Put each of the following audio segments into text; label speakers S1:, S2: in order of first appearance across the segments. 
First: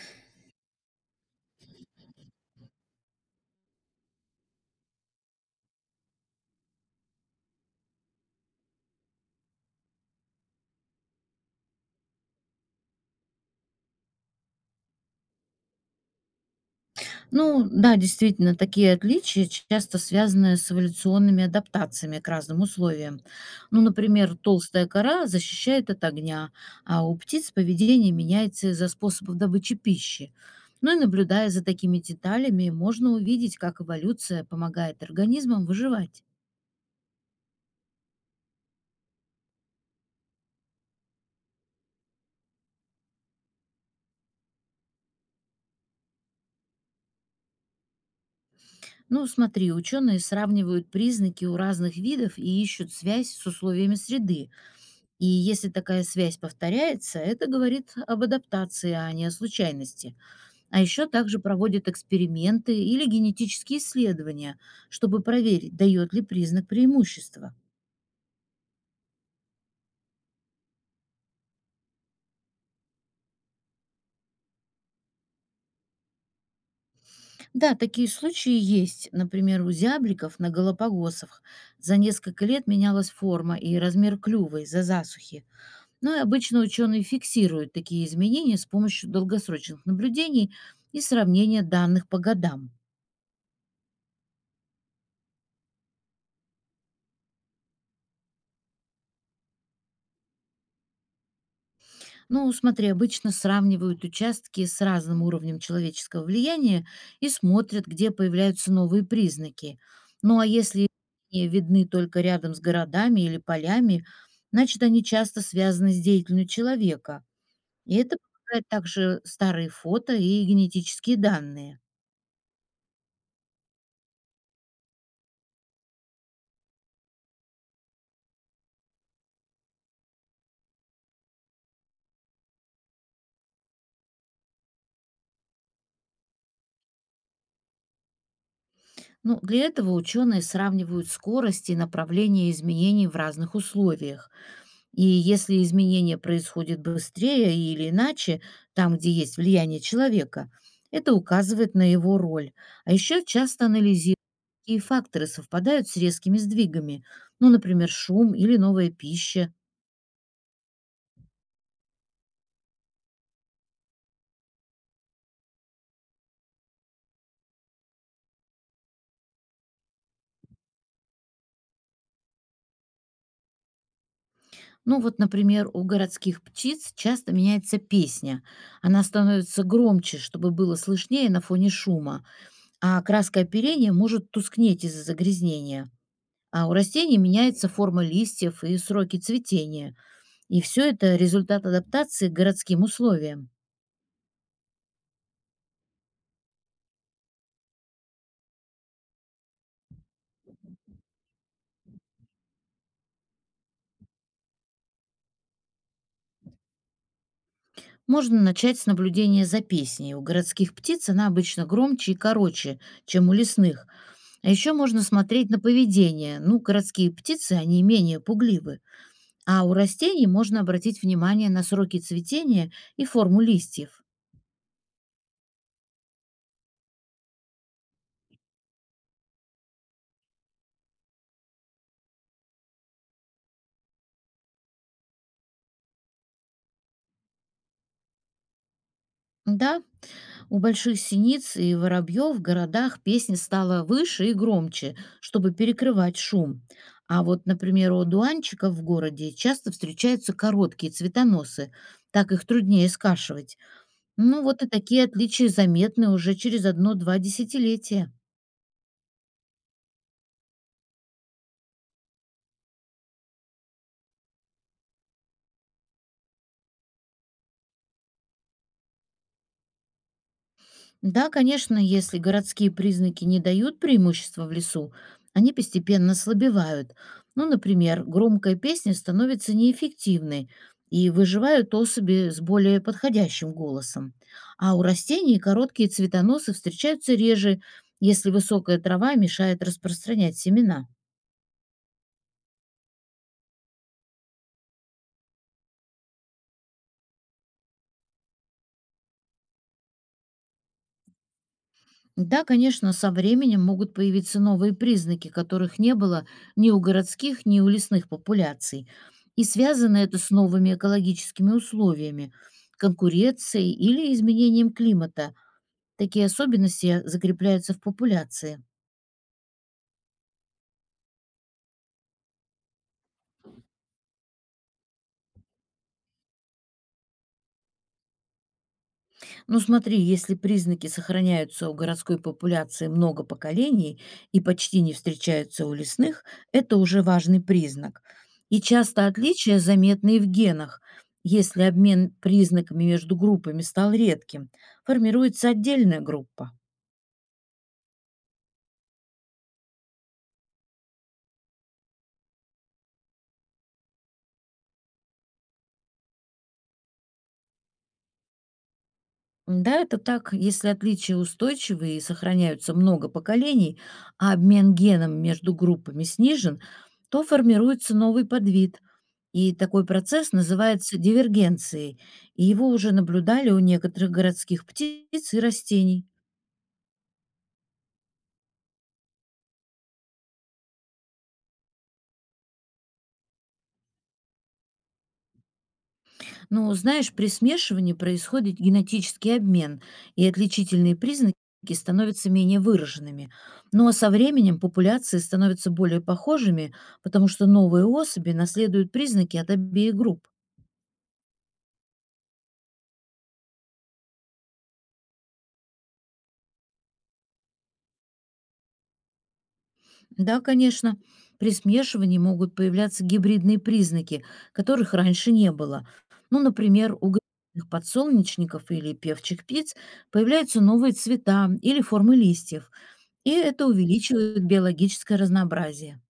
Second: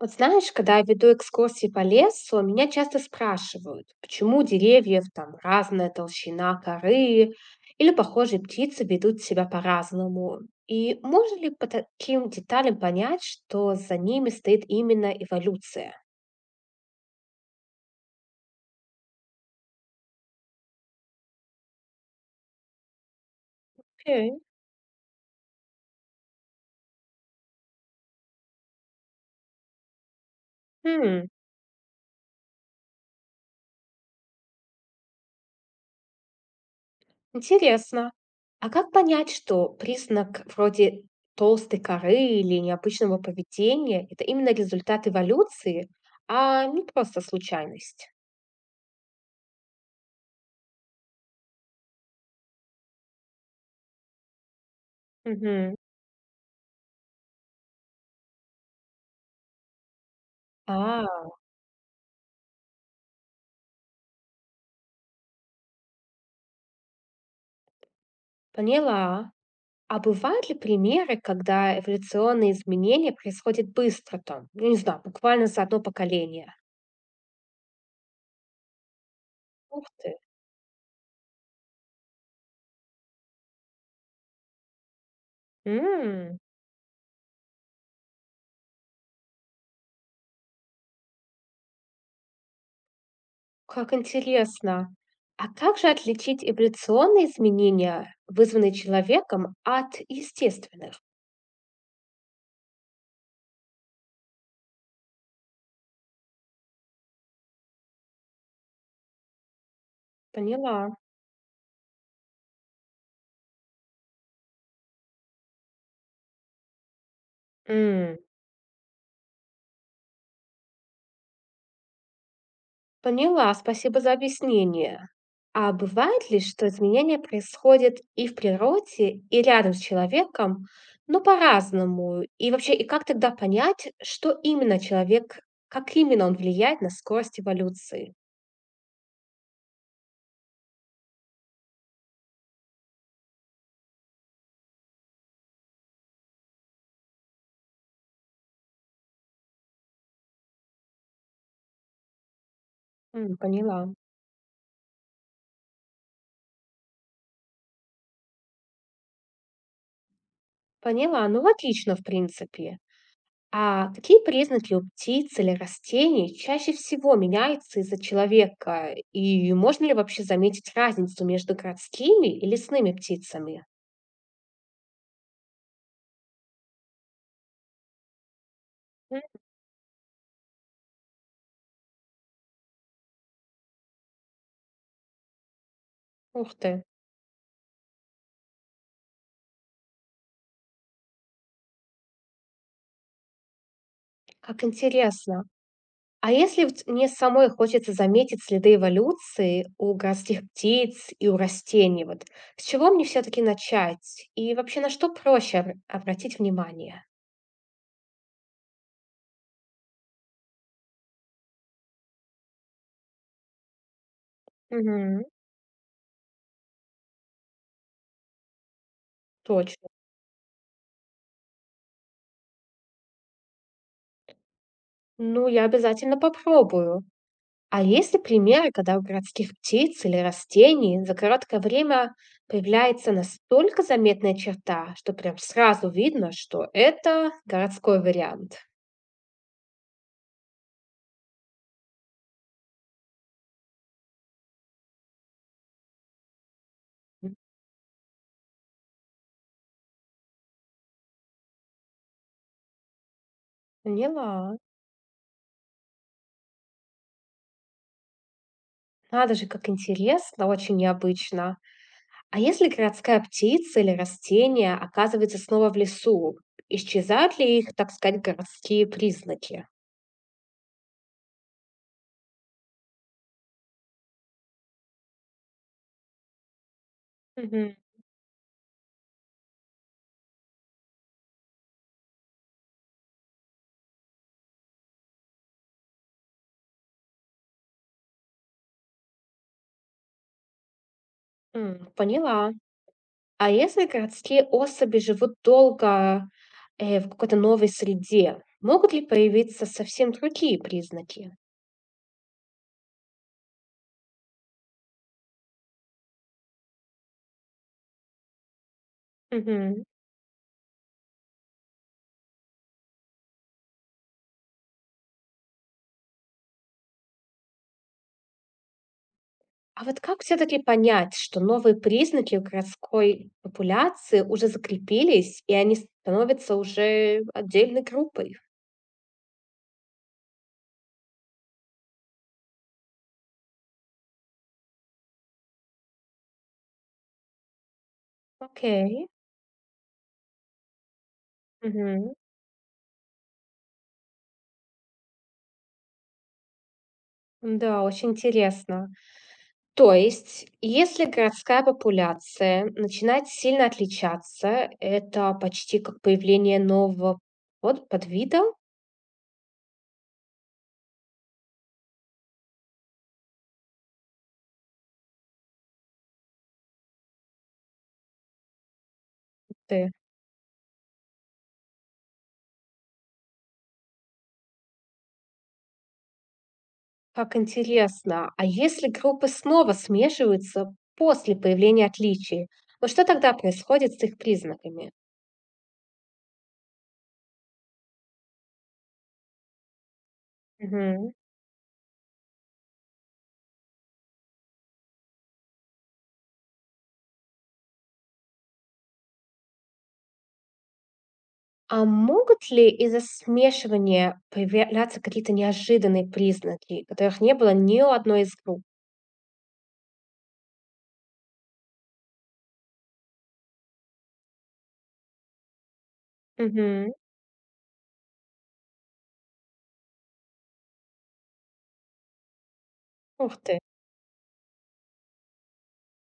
S1: Вот знаешь, когда я веду экскурсии по лесу, меня часто спрашивают, почему у деревьев там разная толщина коры или похожие птицы ведут себя по-разному. И можно ли по таким деталям понять, что за ними стоит именно эволюция?
S2: Ну да, действительно, такие отличия часто связаны с эволюционными адаптациями к разным условиям. Ну, например,
S1: Окей.
S2: толстая кора защищает от огня, а у птиц поведение меняется из-за способов добычи пищи. Ну и
S1: Хм,
S2: наблюдая за такими деталями, можно увидеть, как эволюция помогает организмам выживать.
S1: интересно. А как понять, что признак вроде толстой коры или необычного поведения – это именно результат эволюции, а не просто случайность?
S2: Ну, смотри, ученые сравнивают признаки у разных видов и ищут связь с условиями среды. И если
S1: Угу.
S2: такая связь повторяется, это говорит об адаптации, а не о случайности. А
S1: А,
S2: еще также проводят эксперименты или генетические исследования, чтобы проверить, дает ли признак преимущества.
S1: поняла. А бывают ли примеры, когда эволюционные изменения происходят быстро там? Ну, не знаю, буквально за одно поколение.
S2: Да, такие случаи есть. Например, у
S1: Ух ты.
S2: зябликов на Галапагосах за несколько лет менялась форма и размер клюва из-за засухи. Но и
S1: М,
S2: обычно ученые фиксируют такие изменения с помощью долгосрочных наблюдений и сравнения данных по годам.
S1: как интересно. А как же отличить эволюционные изменения, вызванные человеком, от естественных?
S2: Ну, смотри, обычно сравнивают участки с разным уровнем человеческого влияния и смотрят, где появляются новые признаки. Ну а если
S1: Поняла.
S2: они видны только рядом с городами или полями, значит, они часто связаны с деятельностью человека. И это
S1: М.
S2: помогает также старые фото и генетические данные.
S1: Поняла, спасибо за объяснение. А бывает ли, что изменения происходят и в природе, и рядом с человеком, но по-разному? И вообще, и как тогда понять, что именно человек, как именно он влияет на скорость эволюции?
S2: Ну, для этого ученые сравнивают скорость и направление изменений в разных условиях. И если изменение происходит быстрее или иначе, там, где есть влияние человека, это указывает на его роль. А еще
S1: М,
S2: часто
S1: поняла.
S2: анализируют, какие факторы совпадают с резкими сдвигами, ну, например, шум или новая пища.
S1: Поняла, ну отлично, в принципе. А какие признаки у птиц или растений чаще всего меняются из-за человека? И можно ли вообще заметить разницу между городскими и лесными птицами?
S2: Ну вот, например, у городских птиц часто меняется песня. Она
S1: М,
S2: становится громче, чтобы было слышнее на фоне шума, а краска оперения может тускнеть из-за загрязнения.
S1: ух
S2: А у
S1: ты.
S2: растений меняется форма листьев и сроки цветения. И все это результат адаптации к городским условиям.
S1: Как интересно. А если вот мне самой хочется заметить следы эволюции у городских птиц и у растений, вот с чего мне все-таки начать? И вообще на что проще обратить внимание?
S2: Можно начать с наблюдения за песней. У городских птиц она обычно громче и короче, чем у лесных. А еще можно
S1: Мгм.
S2: смотреть на поведение. Ну, городские птицы, они менее пугливы. А у
S1: Точно.
S2: растений можно обратить внимание на сроки цветения и форму листьев.
S1: Ну, я обязательно попробую. А есть ли примеры, когда у городских птиц или растений за короткое время появляется настолько заметная черта, что прям сразу видно, что это городской вариант?
S2: Да, у больших синиц и воробьев в городах песня стала выше и громче, чтобы перекрывать шум. А
S1: М,
S2: вот, например, у дуанчиков в городе часто встречаются короткие цветоносы, так их труднее скашивать. Ну
S1: поняла.
S2: вот и такие отличия заметны уже через одно-два десятилетия.
S1: Надо же, как интересно, очень необычно. А если городская птица или растение оказывается снова в лесу, исчезают ли их, так сказать, городские признаки?
S2: Да, конечно, если городские признаки не дают преимущества в лесу, они постепенно слабевают. Ну,
S1: Мгм.
S2: например, громкая песня становится неэффективной, и выживают особи с более подходящим голосом. А у растений короткие цветоносы встречаются реже, если высокая трава мешает распространять семена.
S1: М, поняла. А если городские особи живут долго, в какой-то новой среде, могут ли появиться совсем другие признаки?
S2: Да, конечно, со временем могут появиться новые признаки, которых не было ни у городских, ни у лесных популяций. И
S1: Мгм.
S2: связано это с новыми экологическими условиями, конкуренцией или изменением климата. Такие особенности закрепляются в популяции.
S1: А вот как все-таки понять, что новые признаки у городской популяции уже закрепились, и они становятся уже отдельной группой?
S2: Ну смотри, если признаки сохраняются у городской популяции много поколений и почти не встречаются у лесных, это уже важный признак. И часто
S1: Окей.
S2: отличия заметны и в генах. Если обмен
S1: Мгм.
S2: признаками между группами стал редким, формируется отдельная группа.
S1: Да, очень интересно. То есть, если городская популяция начинает сильно отличаться, это почти как появление нового подвида?
S2: Да, это так, если отличия устойчивы и сохраняются много поколений, а обмен геном между группами снижен, то формируется новый подвид. И такой
S1: Ты
S2: процесс называется дивергенцией, и его уже наблюдали у некоторых городских птиц и растений.
S1: как интересно. А если группы снова смешиваются после появления отличий, вот что тогда происходит с их признаками?
S2: Но, знаешь, при смешивании происходит генетический обмен, и отличительные
S1: Мгм.
S2: признаки становятся менее выраженными. Но со временем популяции становятся более похожими, потому что новые особи наследуют признаки от обеих групп.
S1: А могут ли из-за смешивания появляться какие-то неожиданные признаки, которых не было ни у одной из групп?
S2: Да, конечно. При смешивании могут появляться гибридные признаки, которых раньше не было. Ну,
S1: Мгм.
S2: например, у грибных подсолнечников или певчих птиц появляются новые цвета или формы листьев, и
S1: Ух ты,
S2: это увеличивает биологическое разнообразие.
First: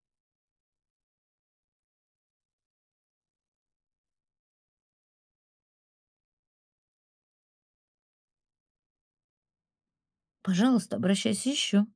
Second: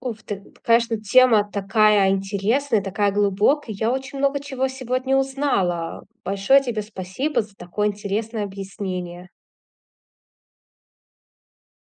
S1: ух ты. Конечно, тема такая интересная, такая глубокая. Я очень много чего сегодня узнала. Большое тебе спасибо за такое интересное объяснение.
S2: Пожалуйста, обращайся еще.